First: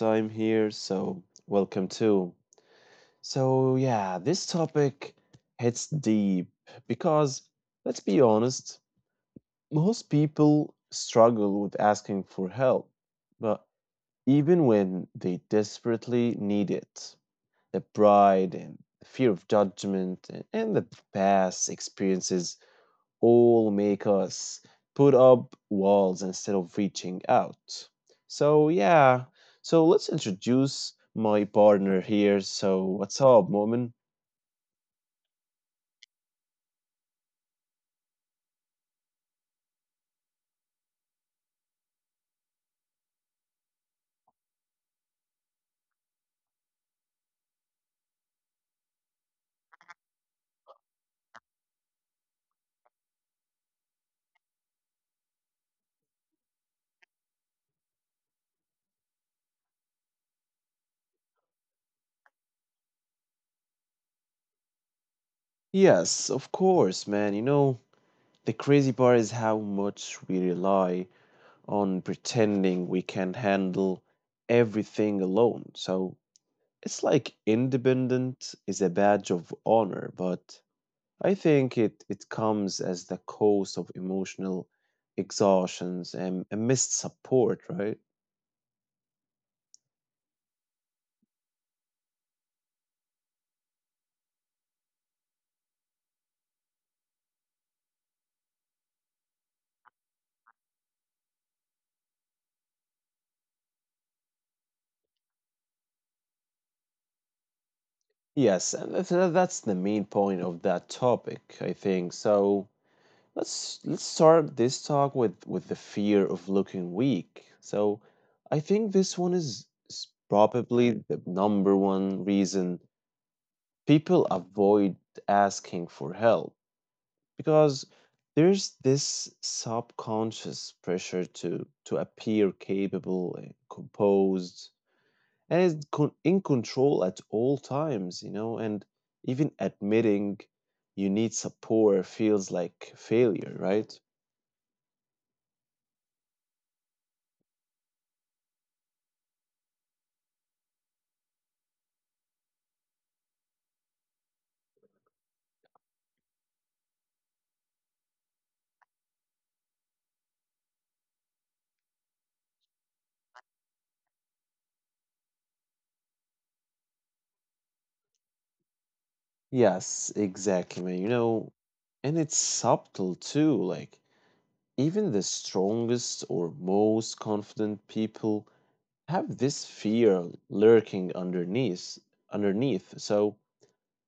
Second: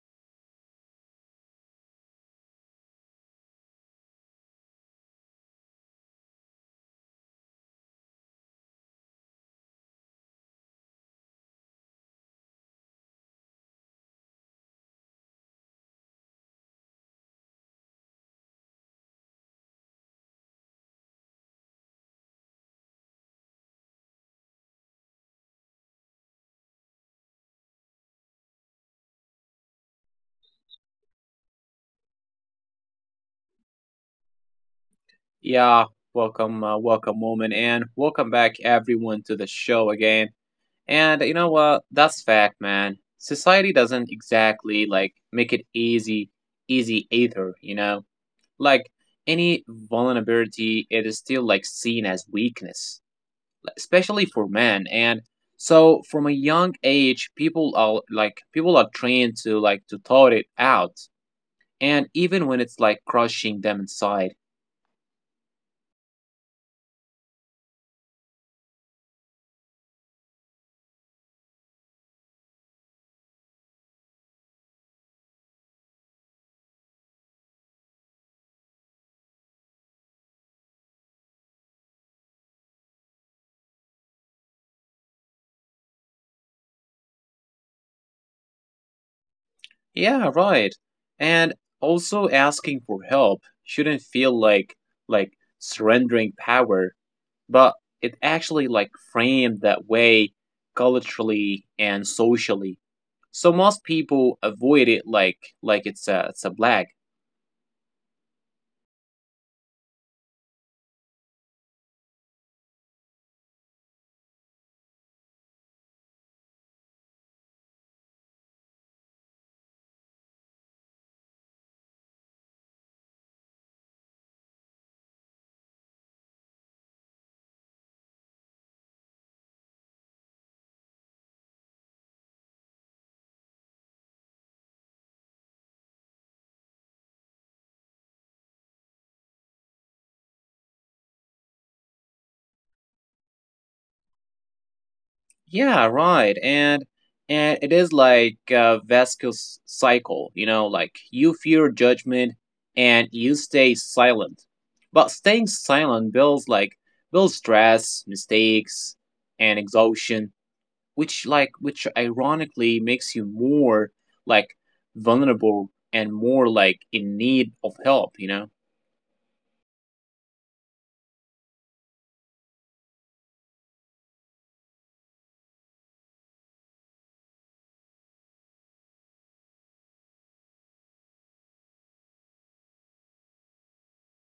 time here, welcome too. This topic hits deep because, let's be honest, most people struggle with asking for help. But even when they desperately need it, the pride and the fear of judgment and the past experiences all make us put up walls instead of reaching out. So, yeah, so let's introduce my partner here. So, what's up, Moment? Yeah, welcome, welcome, woman, and welcome back, everyone, to the show again. And you know what? That's fact, man. Society doesn't exactly like make it easy either. You know, like any vulnerability, it is still like seen as weakness, like, especially for men. And so, from a young age, people are trained to like to thought it out, and even when it's like crushing them inside. Yes, of course, man. You know, the crazy part is how much we rely on pretending we can handle everything alone. So, it's like independent is a badge of honor, but I think it comes as the cause of emotional exhaustions and missed support, right? Yeah, right. And also asking for help shouldn't feel like like surrendering power, but it actually like framed that way culturally and socially. So most people avoid it like it's a black. Yes, and that's the main point of that topic, I think. So let's start this talk with the fear of looking weak. So I think this one is probably the number one reason people avoid asking for help because there's this subconscious pressure to appear capable and composed and in control at all times, you know. And even admitting you need support feels like failure, right? Yeah, right. And it is like a Vasquez cycle, you know, like you fear judgment and you stay silent. But staying silent builds stress, mistakes, and exhaustion, which ironically makes you more like vulnerable and more like in need of help, you know? Yes, exactly, man. You know, and it's subtle too. Like, even the strongest or most confident people have this fear lurking underneath. So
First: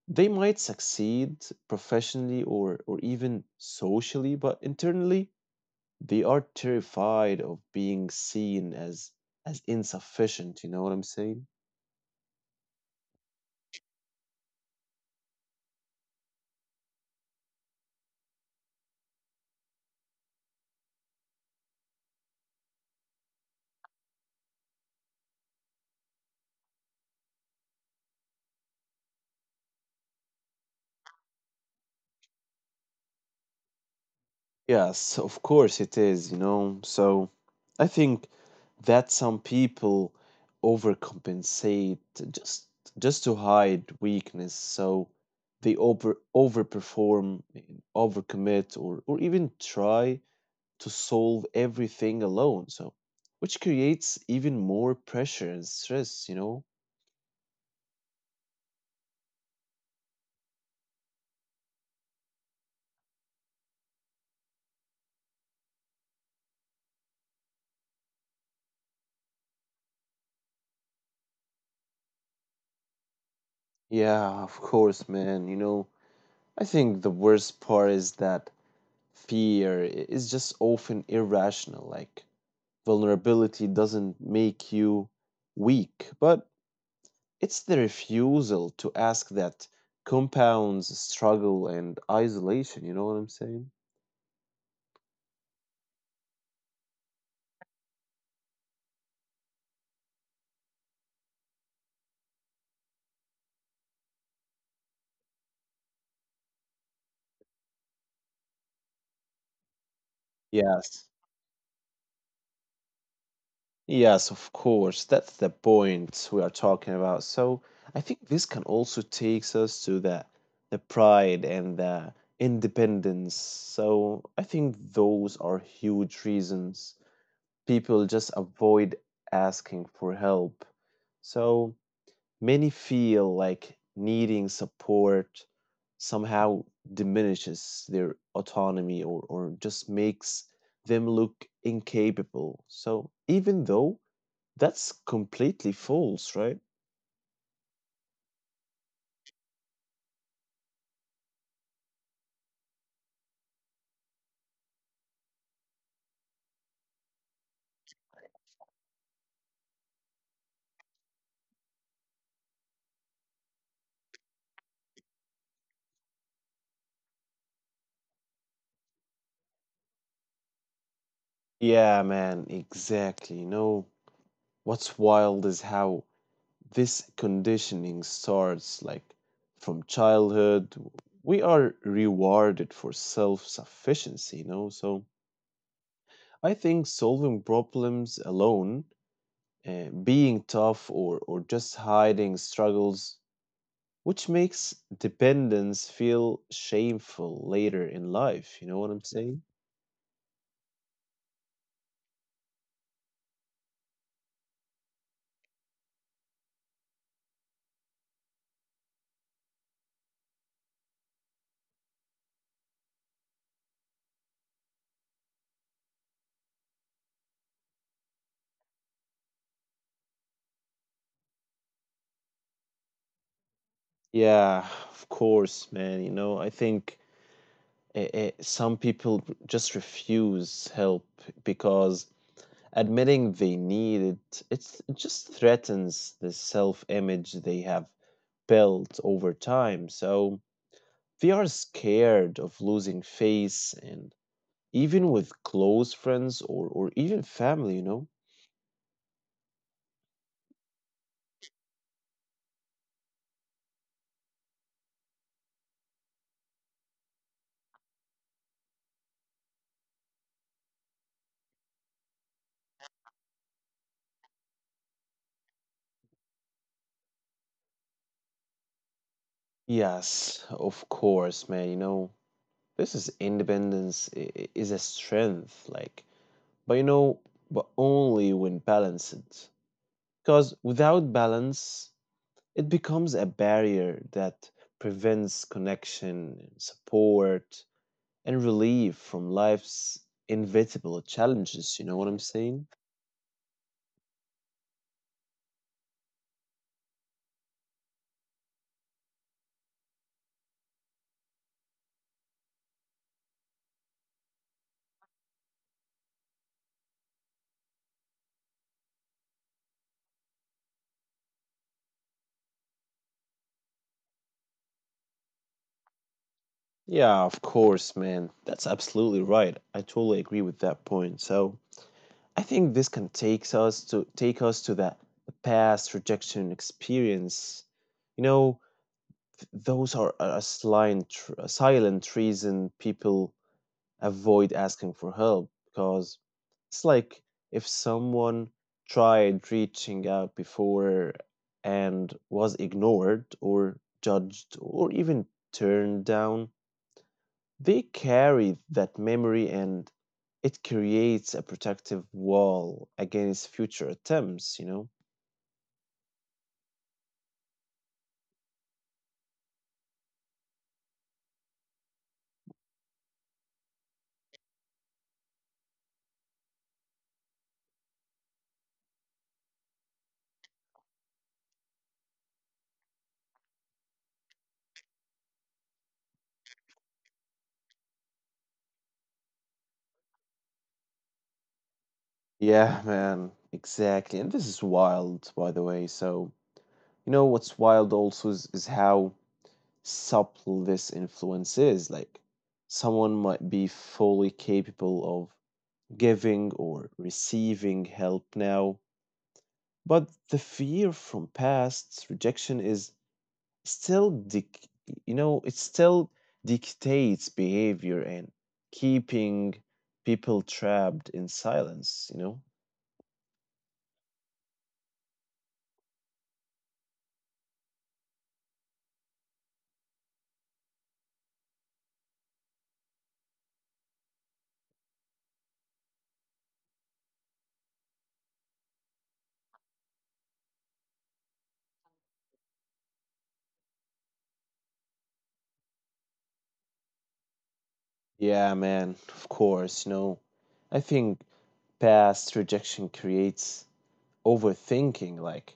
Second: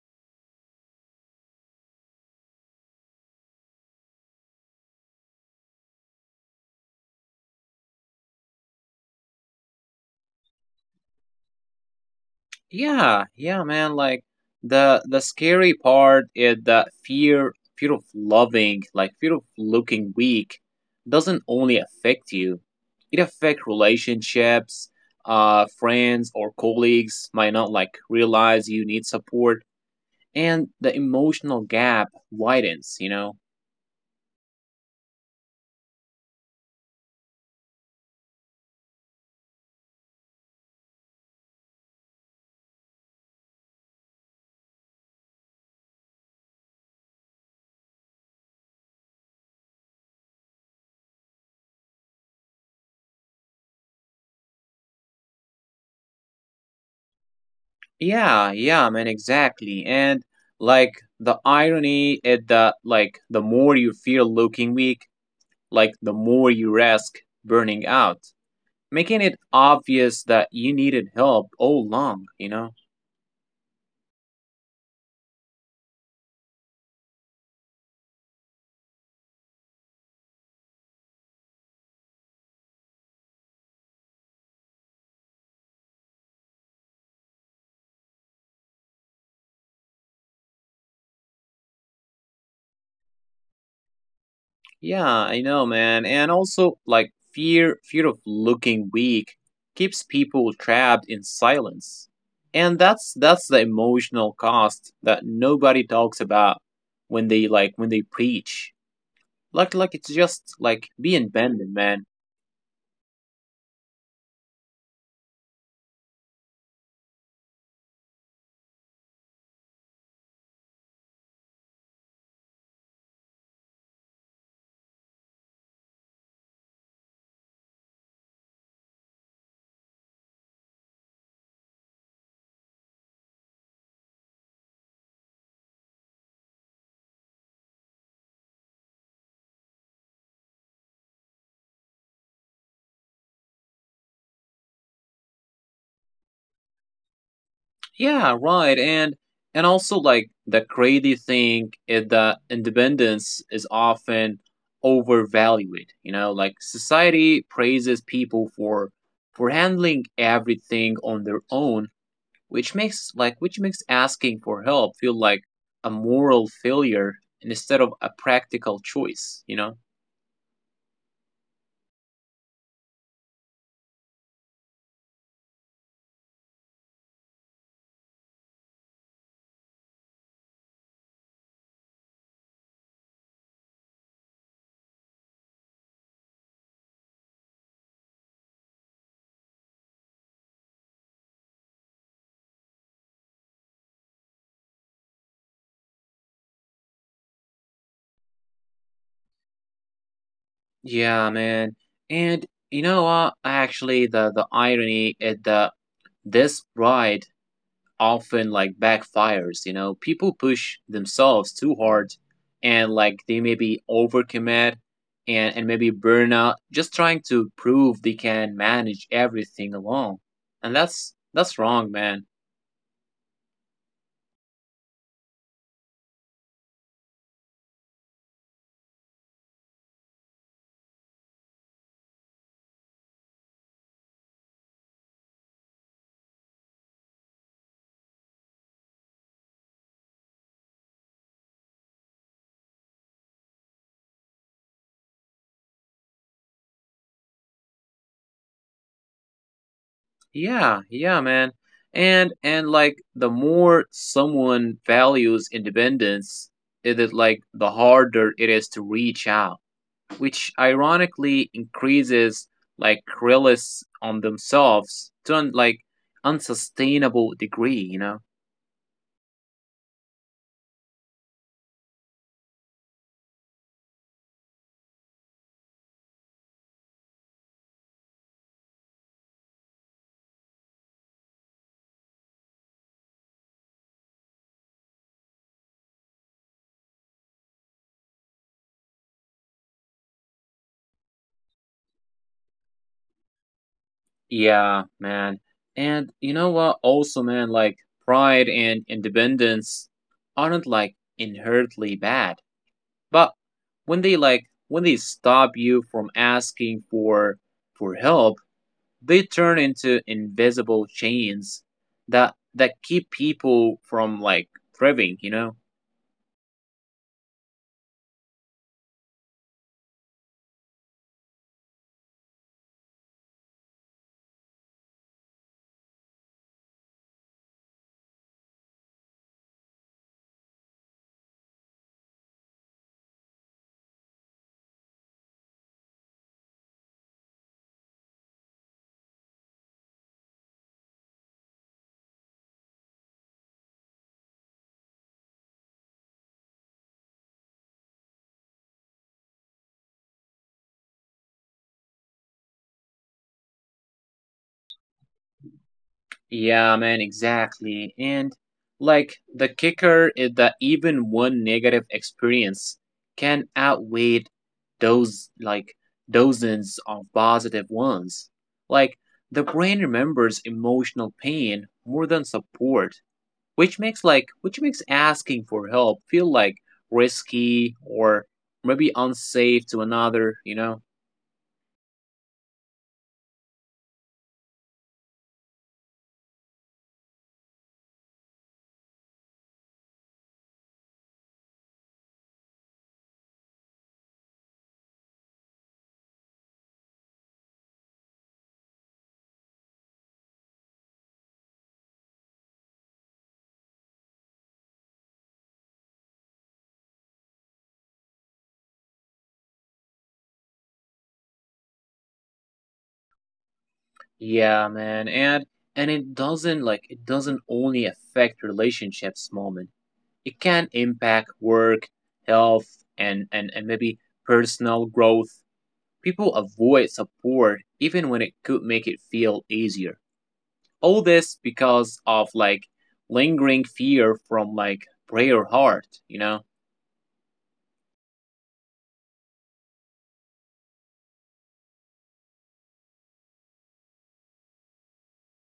they might succeed professionally or even socially, but internally they are terrified of being seen as insufficient, you know what I'm saying? Yeah, yeah, man. Like the scary part is that fear of loving, like fear of looking weak, doesn't only affect you. It affects relationships, friends or colleagues might not like realize you need support, and the emotional gap widens. You know. Yes, of course it is, you know. So I think that some people overcompensate just just to hide weakness. So they overperform, overcommit, or even try to solve everything alone. So, which creates even more pressure and stress, you know? Yeah, yeah, man. Exactly, and like the irony is that like the more you feel looking weak like the more you risk burning out, making it obvious that you needed help all along, you know? Yeah, of course, man. You know, I think the worst part is that is just often irrational. Like, vulnerability doesn't make you weak, but it's the refusal to ask that compounds struggle and isolation. You know what I'm saying? Yeah, I know, man. And also, like, fear of looking weak keeps people trapped in silence. And that's the emotional cost that nobody talks about when they like when they preach. Like it's just Yes. like being abandoned, man. Yes, of course. That's the point we are talking about. So I think this can also takes us to the pride and the independence. So I think those are huge reasons people just avoid asking for help. So many feel like needing support somehow diminishes their autonomy, or just makes them look incapable. So even though that's completely false, right? Yeah, right. And also like the crazy thing is that independence is often overvalued. You know, like society praises people for handling everything on their own, which makes asking for help feel like a moral failure instead of a practical choice, you know? Yeah, man, exactly. You know, what's wild is how this conditioning starts, like from childhood. We are rewarded for self sufficiency, you know? So I think solving problems alone, being tough, or just hiding struggles, which makes dependence feel shameful later in life. You know what I'm saying? Yeah, man. And you know what? Actually the irony is that this pride often like backfires, you know, people push themselves too hard, and like they maybe overcommit, and maybe burn out just trying to prove they can manage everything alone, and that's wrong, man. Yeah, of course, man. You know, I think some people just refuse help because admitting they need it just threatens the self-image they have built over time. So they are scared of losing face, and even with close friends, or even family, you know? Yeah, yeah, man. And like the more someone values independence, it is like the harder it is to reach out, which ironically increases like reliance on themselves to an like unsustainable degree, you know? Yes, of course, man. You know, this is independence is a strength. Like, but you know, but only when balanced. Because without balance, it becomes a barrier that prevents connection, support, and relief from life's inevitable challenges. You know what I'm saying? Yeah, man. And you know what? Also, man, like pride and independence aren't like inherently bad, but when they stop you from asking for help, they turn into invisible chains that keep people from like thriving, you know? Yeah, of course, man. That's absolutely right. I totally agree with that point. So I think this can take us to that past rejection experience. You know, those are a silent reason people avoid asking for help, because it's like if someone tried reaching out before and was ignored or judged or even turned down, they carry that memory and it creates a protective wall against future attempts, you know? Yeah, man, exactly. And like the kicker is that even one negative experience can outweigh those like dozens of positive ones. Like the brain remembers emotional pain more than support, which makes asking for help feel like risky or maybe unsafe to another, you know? Yeah, man, exactly. And this is wild, by the way. So you know what's wild also is how subtle this influence is. Like, someone might be fully capable of giving or receiving help now, but the fear from past rejection is still, dic- you know, it still dictates behavior and keeping people trapped in silence, you know? Yeah, man. And it doesn't only affect relationships, moment. It can impact work, health, and maybe personal growth. People avoid support even when it could make it feel easier. All this because of like lingering fear from like prayer heart, you know? Yeah, man, of course, you know. I think past rejection creates overthinking. Like,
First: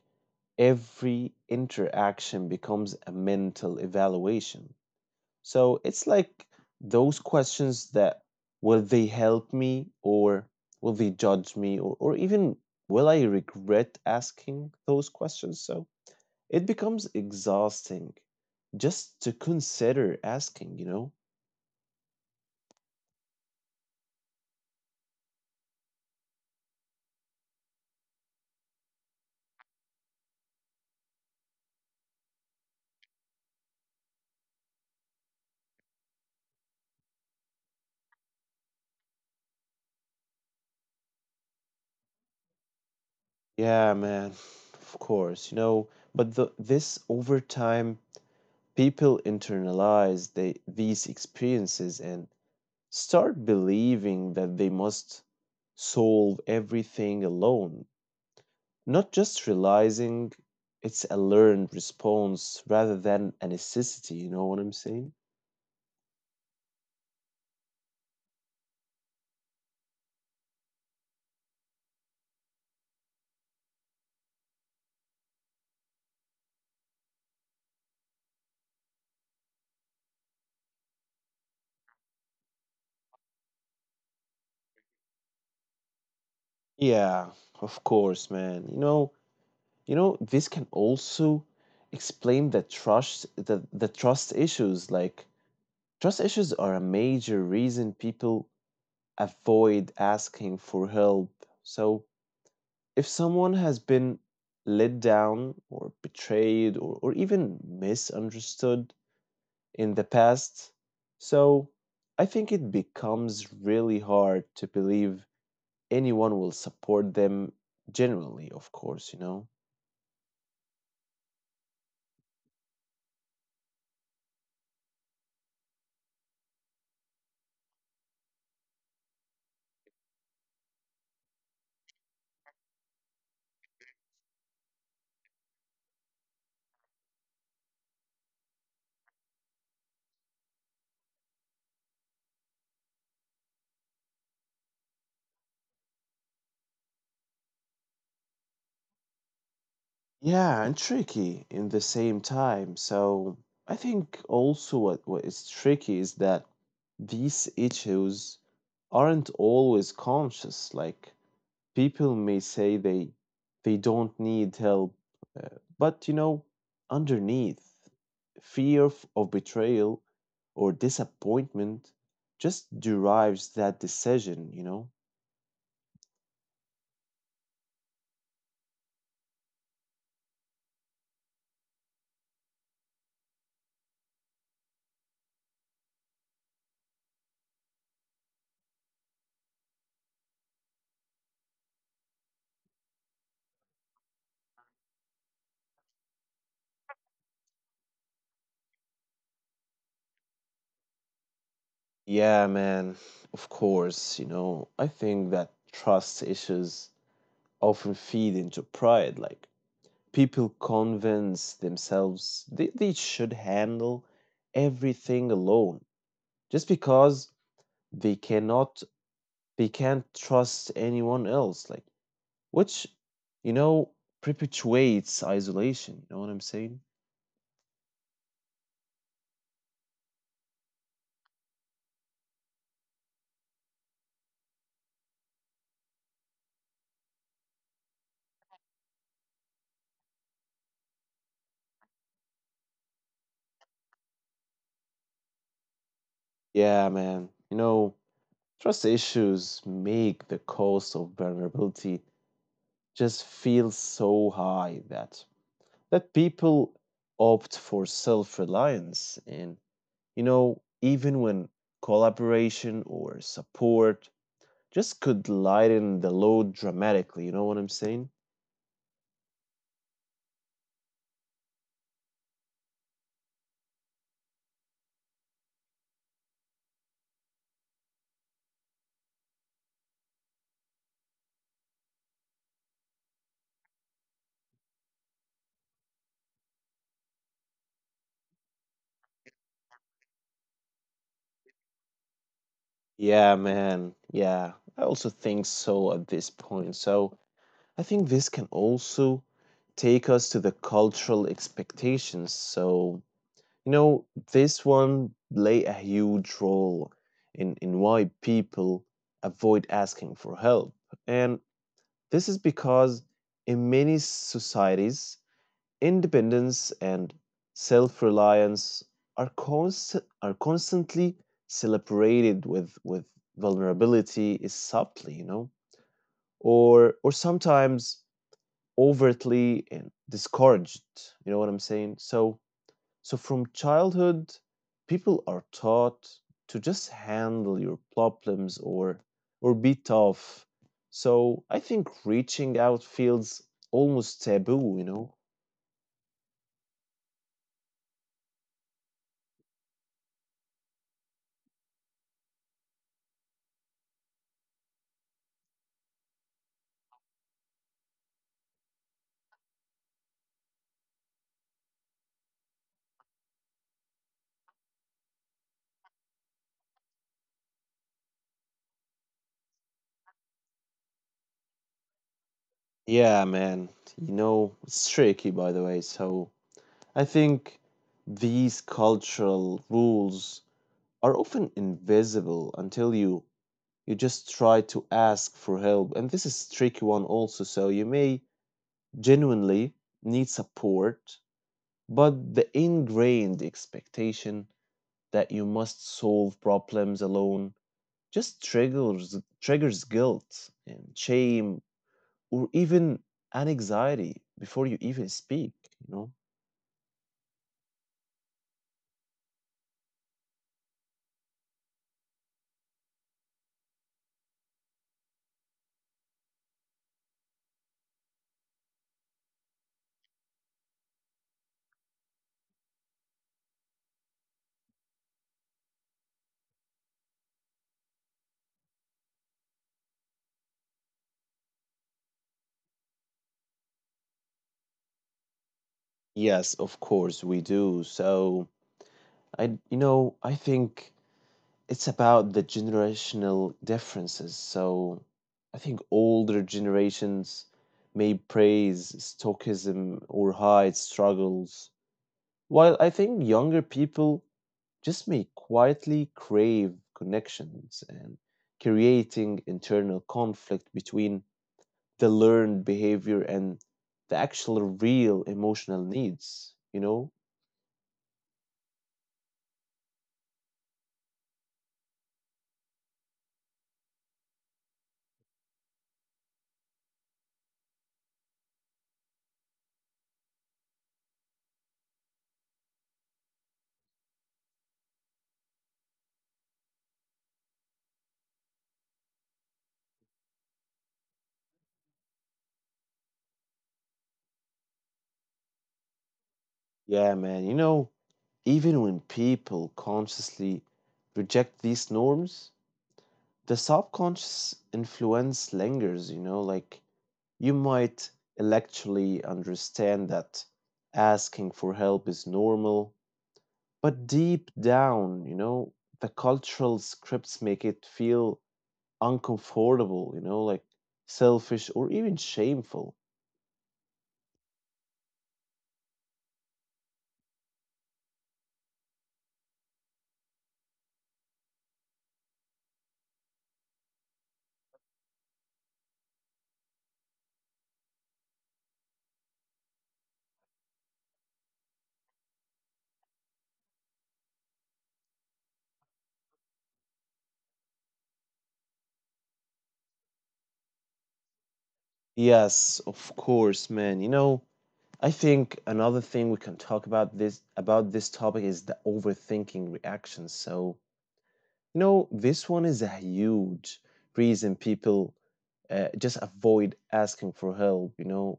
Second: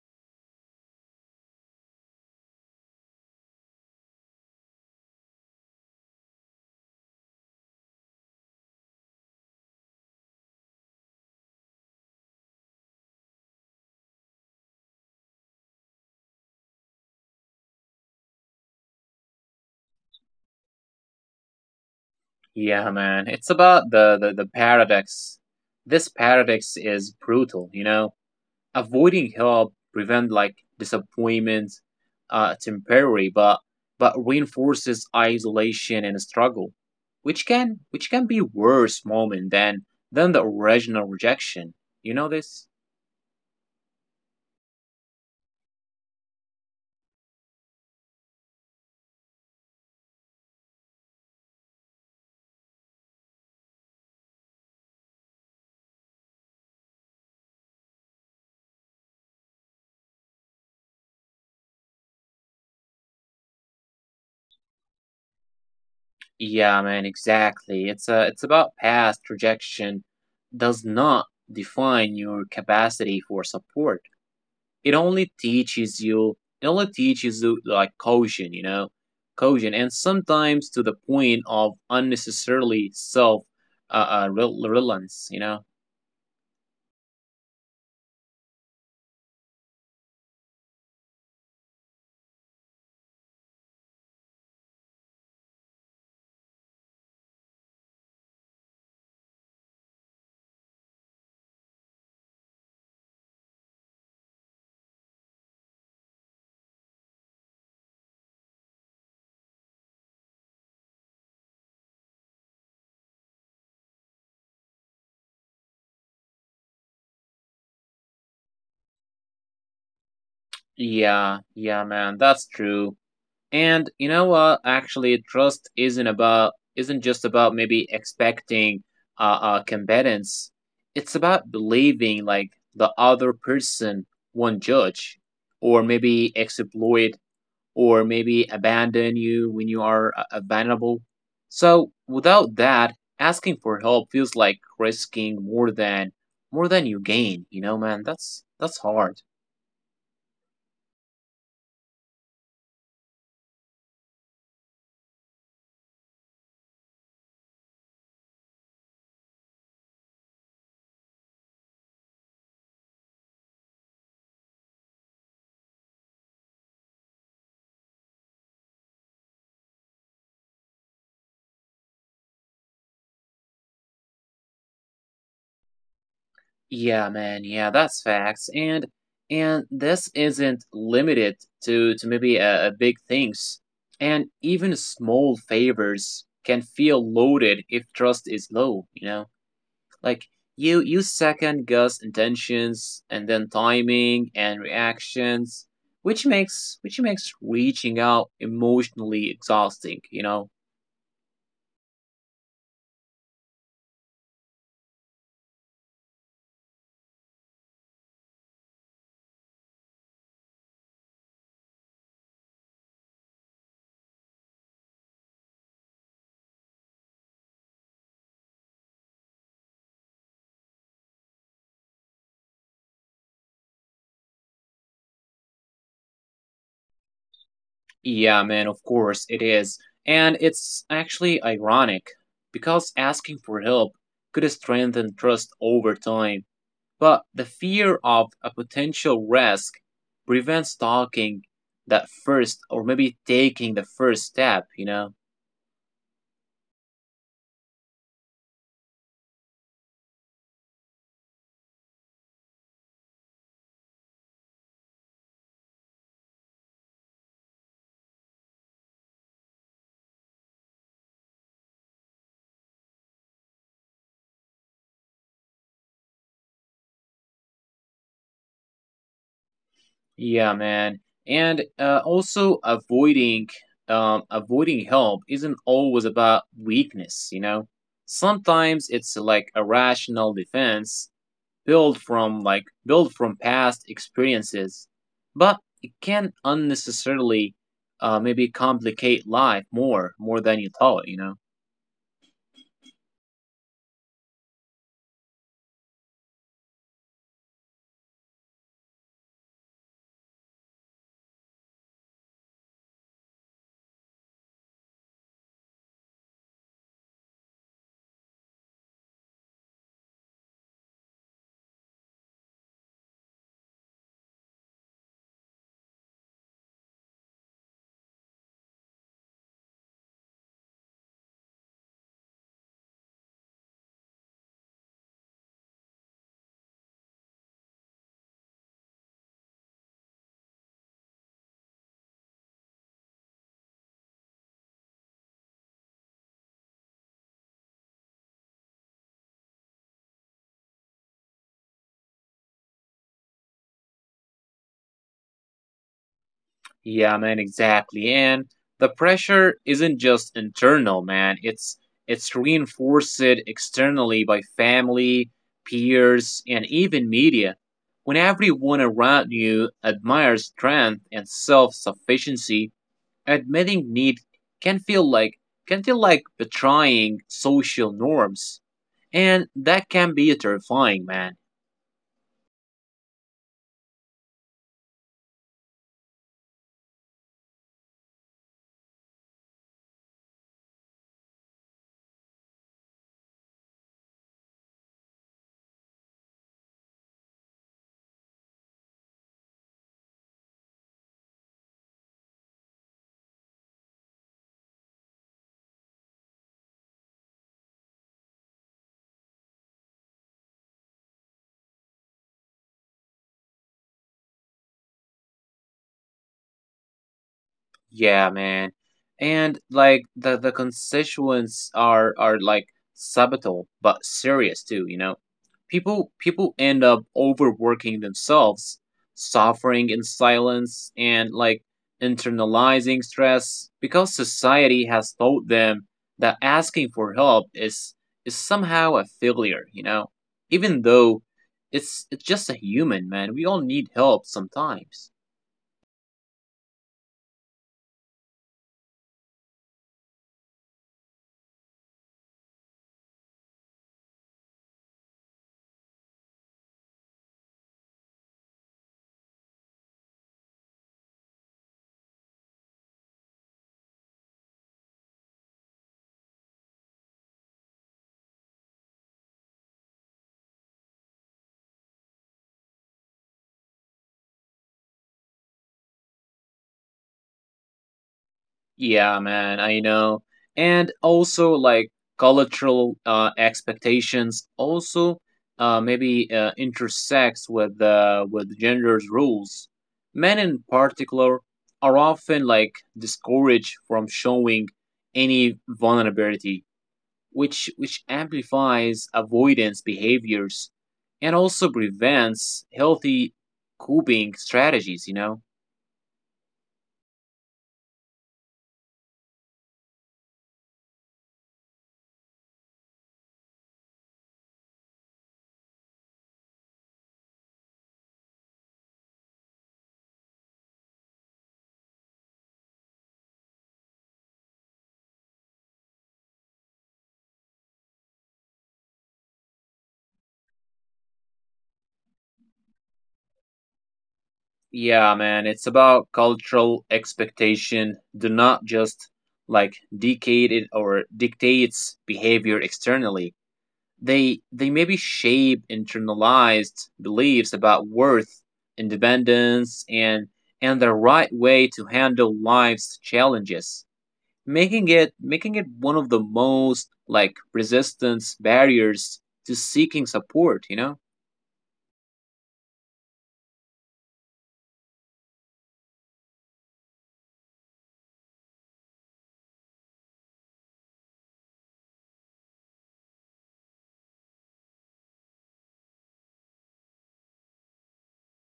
every interaction becomes a mental evaluation, so it's like those questions that, will they help me, or will they judge me, or even will I regret asking those questions? So it becomes exhausting just to consider asking, you know. Yeah, man. It's about the paradox. This paradox is brutal, you know? Avoiding help prevent like disappointments, temporary, but reinforces isolation and struggle, which can be worse, moment, than the original rejection, you know this. Yeah, man, of course, you know. But this, over time, people internalize these experiences and start believing that they must solve everything alone, not just realizing it's a learned response rather than a necessity, you know what I'm saying? Yeah, man, exactly. It's about past rejection, does not define your capacity for support. It only teaches you like caution, you know, caution, and sometimes to the point of unnecessarily self uh, uh rel- you know. Yeah, of course, man. You know, this can also explain the trust issues. Like, trust issues are a major reason people avoid asking for help. So if someone has been let down or betrayed, or even misunderstood in the past, so I think it becomes really hard to believe anyone will support them generally, of course, you know? Yeah, yeah, man, that's true. And you know what? Actually trust isn't about isn't just about maybe expecting combatants. It's about believing like the other person won't judge, or maybe exploit, or maybe abandon you when you are abandonable. So without that, asking for help feels like risking more than you gain. You know, man, that's hard. Yeah, and tricky in the same time. So I think also what is tricky is that these issues aren't always conscious. Like, people may say they don't need help, uh, but you know, underneath, fear of betrayal or disappointment just derives that decision, you know? Yeah, man, yeah, that's facts. And this isn't limited to maybe big things. And even small favors can feel loaded if trust is low. You know. Like you second guess intentions and then timing and reactions, which makes reaching out emotionally exhausting, you know? Yeah, man, of course, you know, I think that trust issues often feed into pride. Like, people convince themselves they should handle everything alone just because they cannot they can't trust anyone else, like, which, you know, perpetuates isolation, you know what I'm saying? Yeah, man, of course it is. And it's actually ironic because asking for help could strengthen trust over time. But the fear of a potential risk prevents talking that first, or maybe taking the first step, you know? Yeah, man, you know, trust issues make the cost of vulnerability just feel so high that people opt for self-reliance, and you know, even when collaboration or support just could lighten the load dramatically, you know what I'm saying? Yeah, man. And also avoiding avoiding help isn't always about weakness, you know. Sometimes it's like a rational defense built from past experiences, but it can unnecessarily maybe complicate life more than you thought, you know. Yeah, man. Yeah, I also think so at this point. So I think this can also take us to the cultural expectations. So, you know, this one play a huge role in why people avoid asking for help. And this is because in many societies, independence and self reliance are, const- are constantly celebrated, with vulnerability is subtly, you know, or sometimes overtly and discouraged. You know what I'm saying? So from childhood, people are taught to just handle your problems, or be tough. So I think reaching out feels almost taboo, you know. Yeah, man, exactly. And the pressure isn't just internal, man. It's reinforced externally by family, peers, and even media. When everyone around you admires strength and self-sufficiency, admitting need can feel like can feel like betraying social norms, and that can be terrifying, man. Yeah, man. You know, it's tricky, by the way. So I think these cultural rules are often invisible until you just try to ask for help. And this is tricky one also. So you may genuinely need support, but the ingrained expectation that you must solve problems alone just triggers guilt and shame or even an anxiety before you even speak, you know. Yeah, man. And like the constituents are like subtle but serious too, you know. People end up overworking themselves, suffering in silence, and like internalizing stress because society has taught them that asking for help is somehow a failure, you know. Even though it's just a human, man. We all need help sometimes. Yes, of course we do. So I, you know, I think it's about the generational differences. So I think older generations may praise stoicism or hide struggles, while I think younger people just may quietly crave connections and creating internal conflict between the learned behavior and the actual real emotional needs, you know? Yeah, man, I know. And also like cultural expectations also maybe intersects with gender's rules. Men in particular are often like discouraged from showing any vulnerability, which amplifies avoidance behaviors and also prevents healthy coping strategies, you know? Yeah, man, you know, even when people consciously reject these norms, the subconscious influence lingers, you know? Like, you might intellectually understand that asking for help is normal, but deep down, you know, the cultural scripts make it feel uncomfortable, you know, like selfish or even shameful. Yeah, man, it's about cultural expectation. Do not just like dictate it or dictates behavior externally. They maybe shape internalized beliefs about worth, independence, and the right way to handle life's challenges, making it one of the most like resistance barriers to seeking support. You know. Yes, of course, man. You know, I think another thing we can talk about this topic is the overthinking reaction. So, you know, this one is a huge reason people just avoid asking for help, you know,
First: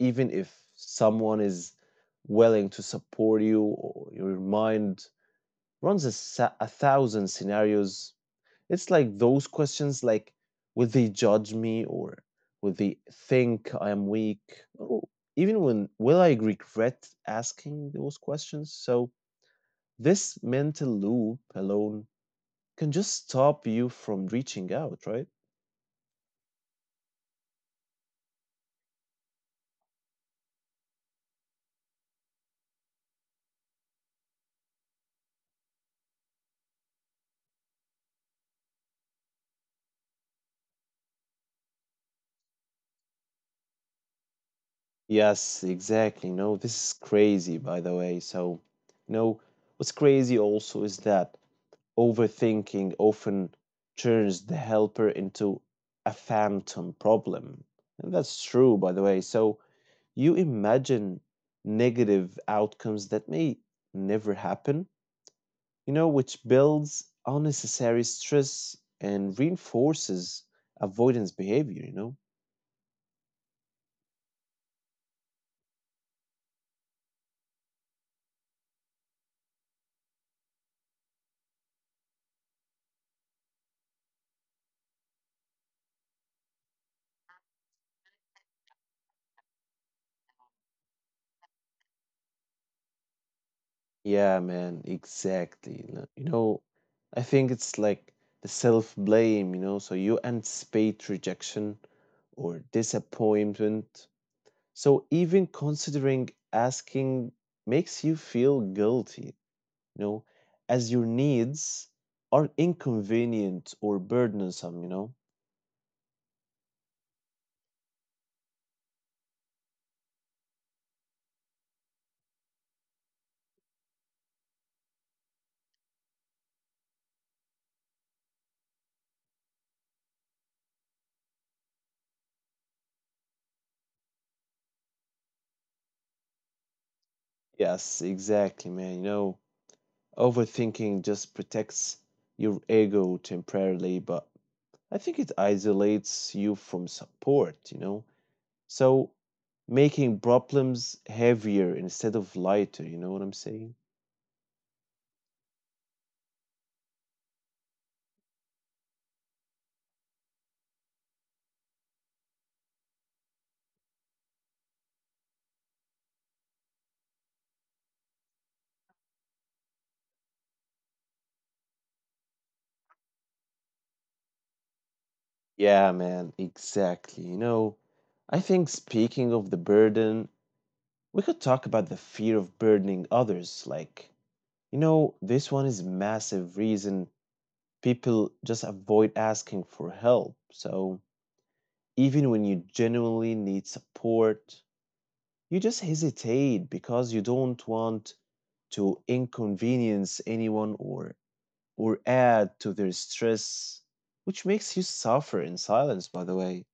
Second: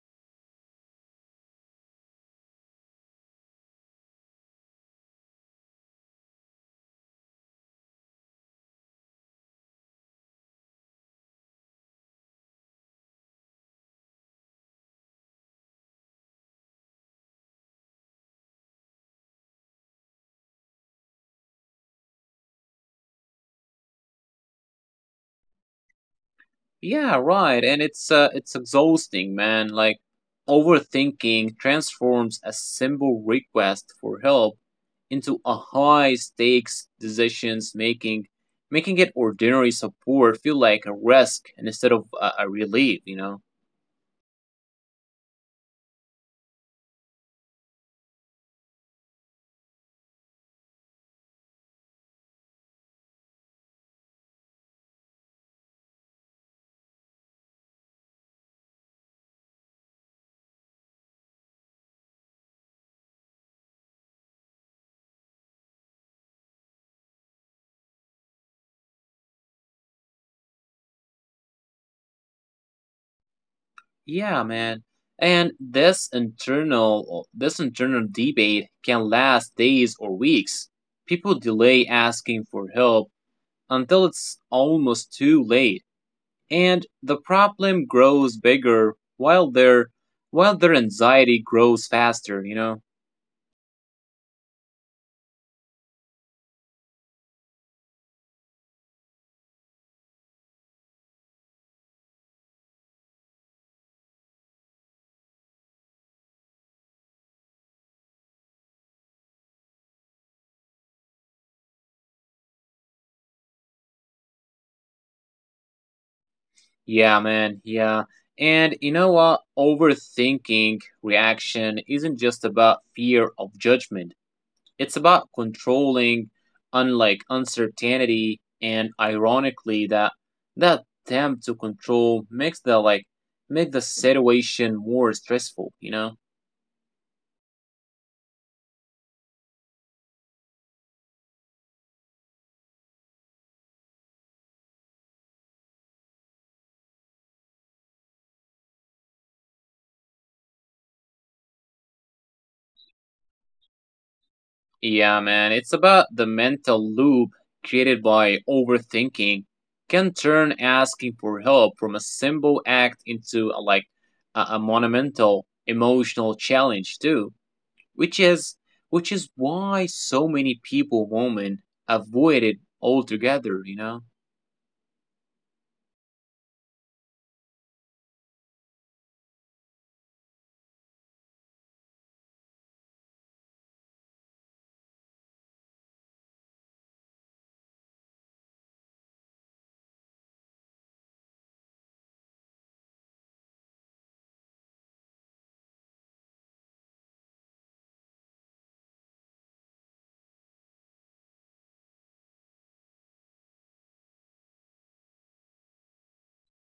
even if someone is willing to support you, or your mind runs a thousand scenarios. It's like those questions, like, will they judge me, or will they think I am weak, or even when will I regret asking those questions? So this mental loop alone can just stop you from reaching out, right? Yeah, right. And it's exhausting, man. Like overthinking transforms a simple request for help into a high stakes decisions making, making it ordinary support feel like a risk instead of a relief. You know? Yes, exactly. No, this is crazy by the way. So, you know, what's crazy also is that overthinking often turns the helper into a phantom problem. And that's true, by the way. So you imagine negative outcomes that may never happen, you know, which builds unnecessary stress and reinforces avoidance behavior, you know? Yeah, man. And this internal debate can last days or weeks. People delay asking for help until it's almost too late, and the problem grows bigger while their anxiety grows faster, you know. Yeah, man, exactly. You know, I think it's like the self blame, you know, so you anticipate rejection or disappointment. So even considering asking makes you feel guilty, you know, as your needs are inconvenient or burdensome, you know? Yeah, man, yeah. And you know what? Overthinking reaction isn't just about fear of judgment. It's about controlling unlike uncertainty, and ironically that attempt to control make the situation more stressful, you know. Yes, exactly, man. You know, overthinking just protects your ego temporarily, but I think it isolates you from support, you know? So making problems heavier instead of lighter, you know what I'm saying? Yeah, man, it's about the mental loop created by overthinking, can turn asking for help from a simple act into a monumental emotional challenge too, which is which is why so many people women avoid it altogether, you know? Yeah, man, exactly. You know, I think speaking of the burden, we could talk about the fear of burdening others. Like, you know, this one is massive reason people just avoid asking for help. So, even when you genuinely need support, you just hesitate because you don't want to inconvenience anyone, or add to their stress, which makes you suffer in silence, by the way.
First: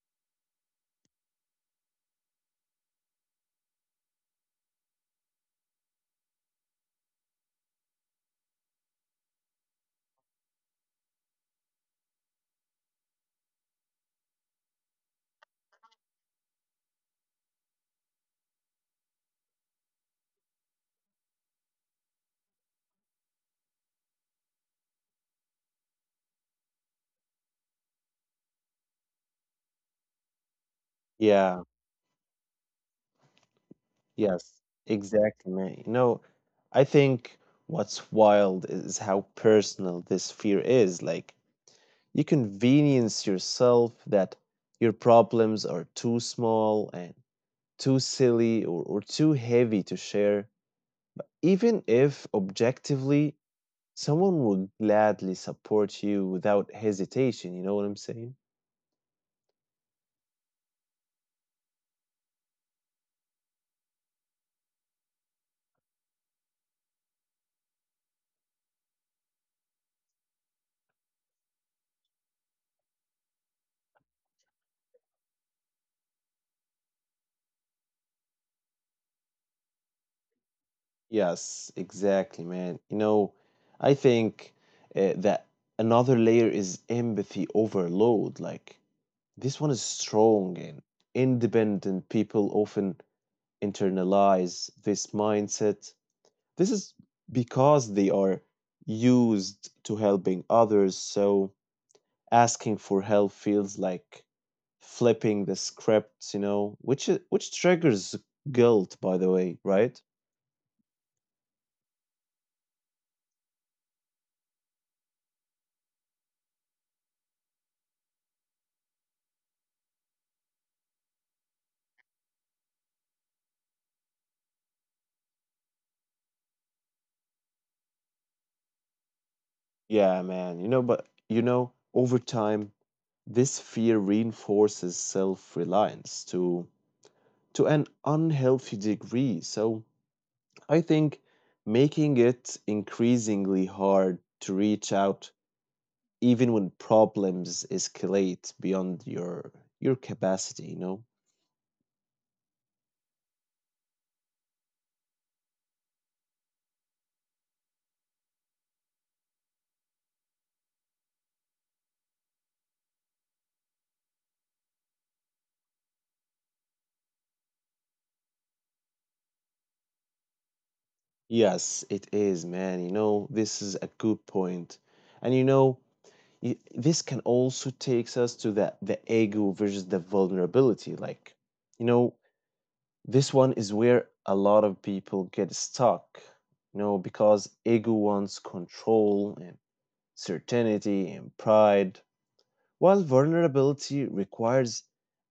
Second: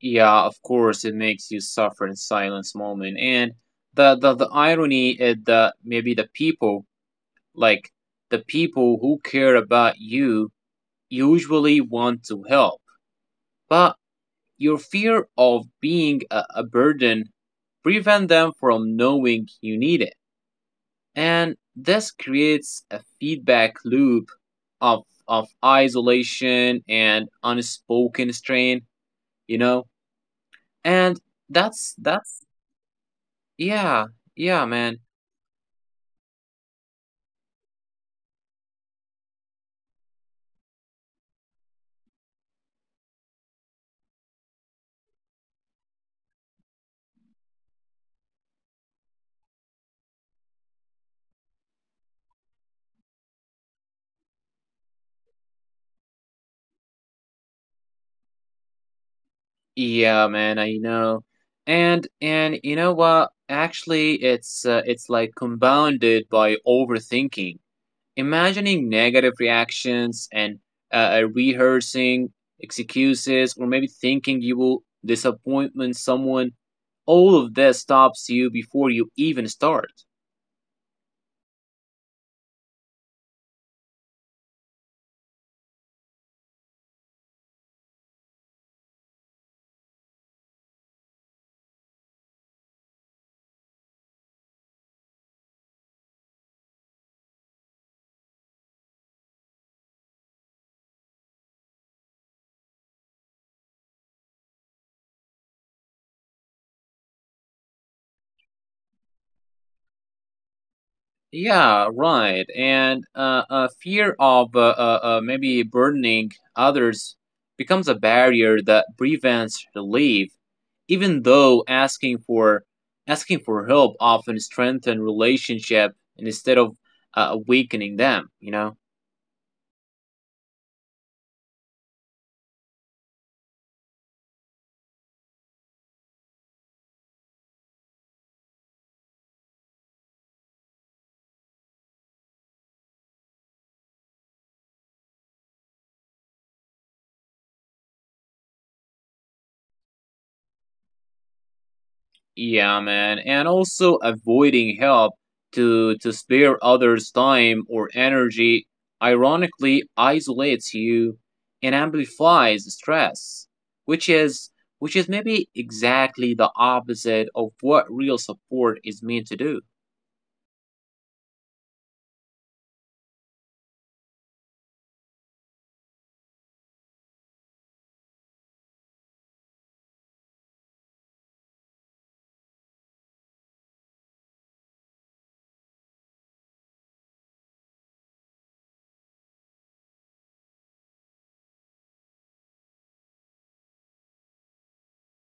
Yeah, of course it makes you suffer in silence, moment. And the irony is that maybe the people like the people who care about you usually want to help, but your fear of being a burden prevent them from knowing you need it. And this creates a feedback loop of isolation and unspoken strain, you know? And Yeah. that's yeah, Yes, yeah, man. exactly, man. You know, I think what's wild is how personal this fear is. Like, you convenience yourself that your problems are too small and too silly, or too heavy to share, even if objectively someone would gladly support you without hesitation. You know what I'm saying? Yeah, man, I know. And you know what? Actually, it's like compounded by overthinking. Imagining negative reactions and rehearsing excuses, or maybe thinking you will disappointment someone, all of this stops you before you even start. Yes, exactly, man. You know, I think that another layer is empathy overload. Like, this one is strong and independent. People often internalize this mindset. This is because they are used to helping others. So, asking for help feels like flipping the script, you know, which triggers guilt, by the way, right? Yeah, right. And fear of maybe burdening others becomes a barrier that prevents relief, even though asking for help often strengthens relationship instead of weakening them. You know. Yeah, man. You know, but you know, over time, this fear reinforces self-reliance to an unhealthy degree. So I think making it increasingly hard to reach out even when problems escalate beyond your capacity, you know? Yeah, man. And also avoiding help to spare others time or energy ironically isolates you and amplifies stress, which is which is maybe exactly the opposite of what real support is meant to do. Yes, it is, man. You know, this is a good point. And you know, this can also takes us to the ego versus the vulnerability. Like, you know, this one is where a lot of people get stuck, you know, because ego wants control and certainty and pride, while vulnerability requires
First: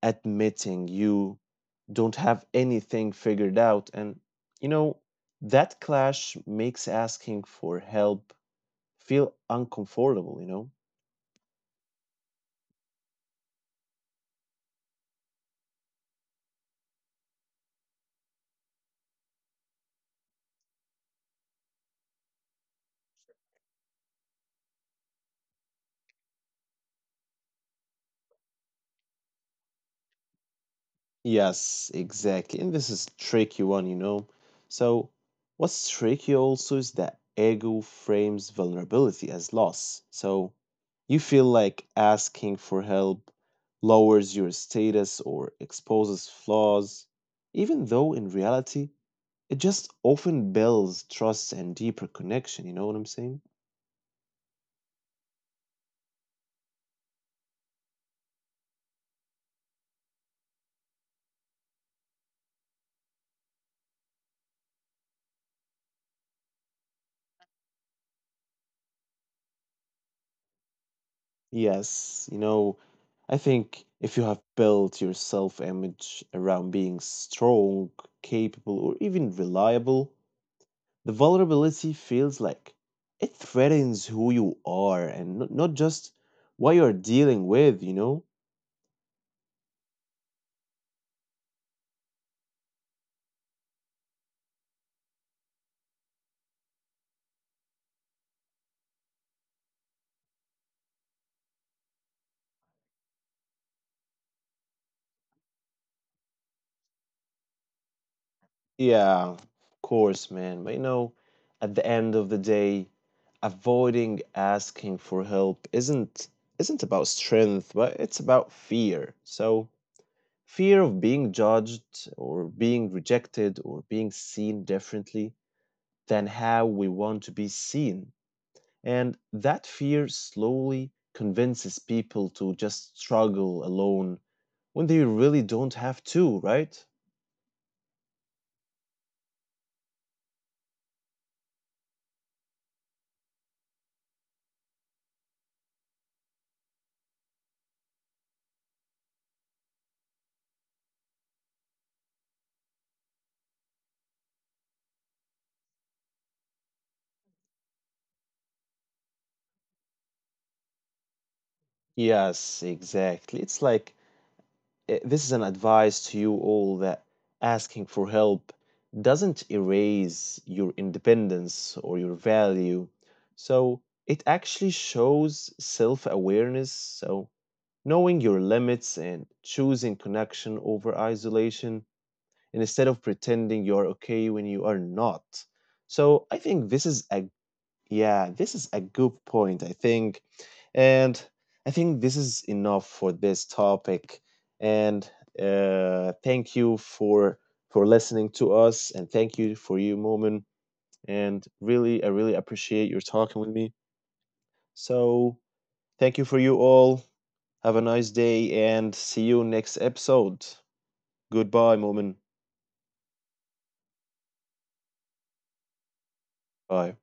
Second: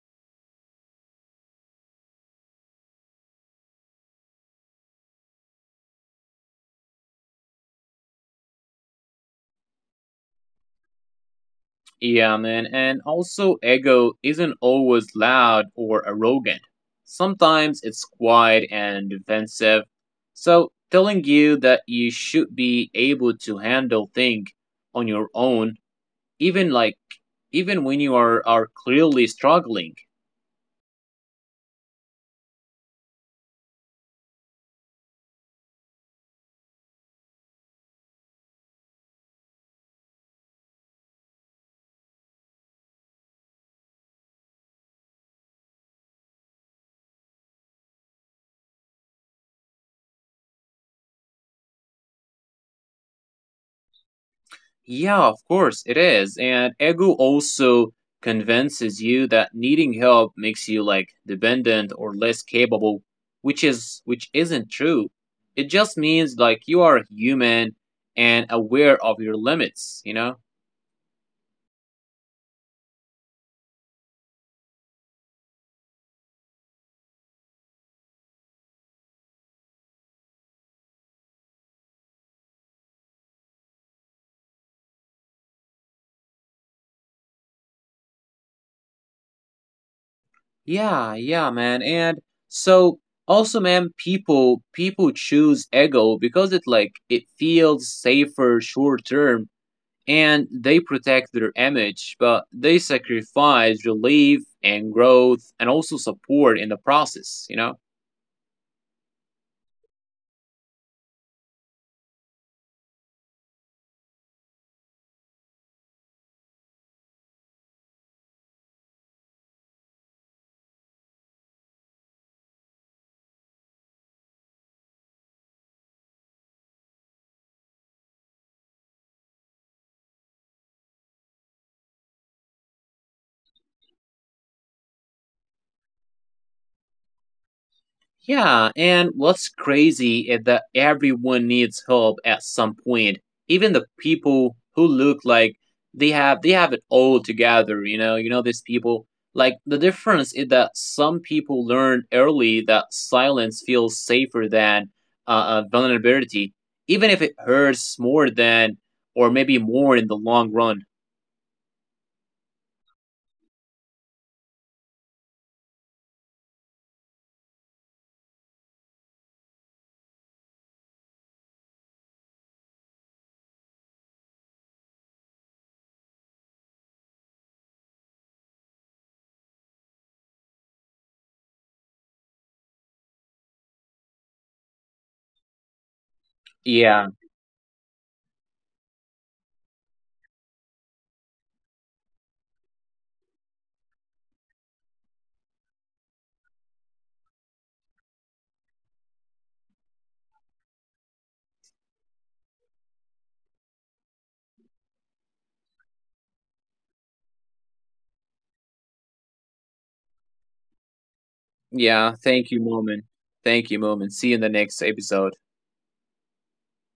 admitting you don't have anything figured out, and you know, that clash makes asking for help feel uncomfortable, you know. Yeah, man. And also, ego isn't always loud or arrogant. Sometimes it's quiet and defensive. So, telling you that you should be able to handle things on your own, even like even when are clearly struggling. Yes, exactly. And this is tricky one, you know. So what's tricky also is that ego frames vulnerability as loss. So you feel like asking for help lowers your status or exposes flaws, even though in reality it just often builds trust and deeper connection, you know what I'm saying? Yeah, of course it is. And ego also convinces you that needing help makes you like dependent or less capable, which isn't true. It just means like you are human and aware of your limits, you know? Yes, you know, I think if you have built your self image around being strong, capable, or even reliable, the vulnerability feels like it threatens who you are and not just what you're dealing with, you know? Yeah, yeah, man. And so also, man, people choose ego because it feels safer short term, and they protect their image, but they sacrifice relief and growth and also support in the process, you know? Yeah, of course, man. But you know, at the end of the day, avoiding asking for help isn't about strength, but it's about fear. So fear of being judged or being rejected or being seen differently than how we want to be seen. And that fear slowly convinces people to just struggle alone when they really don't have to, right? Yeah, and what's crazy is that everyone needs help at some point. Even the people who look like they have it all together, you know these people. Like the difference is that some people learn early that silence feels safer than vulnerability, even if it hurts more than or maybe more in the long run. Yes, exactly. It's like this is an advice to you all that asking for help doesn't erase your independence or your value. So it actually shows self awareness. So knowing your limits and choosing connection over isolation instead of pretending you're okay when you are not. So I think this Yeah, is a yeah, this is a good point, I think. And I think this is enough for this topic. And thank you for listening to us, and thank you for you, Moment. And really, I really appreciate your talking with me. So thank you for you all. Have a nice day and see you next episode. Goodbye, Moment. yeah. Thank you, Moment. Thank you, Moment. See you in the next episode. Bye.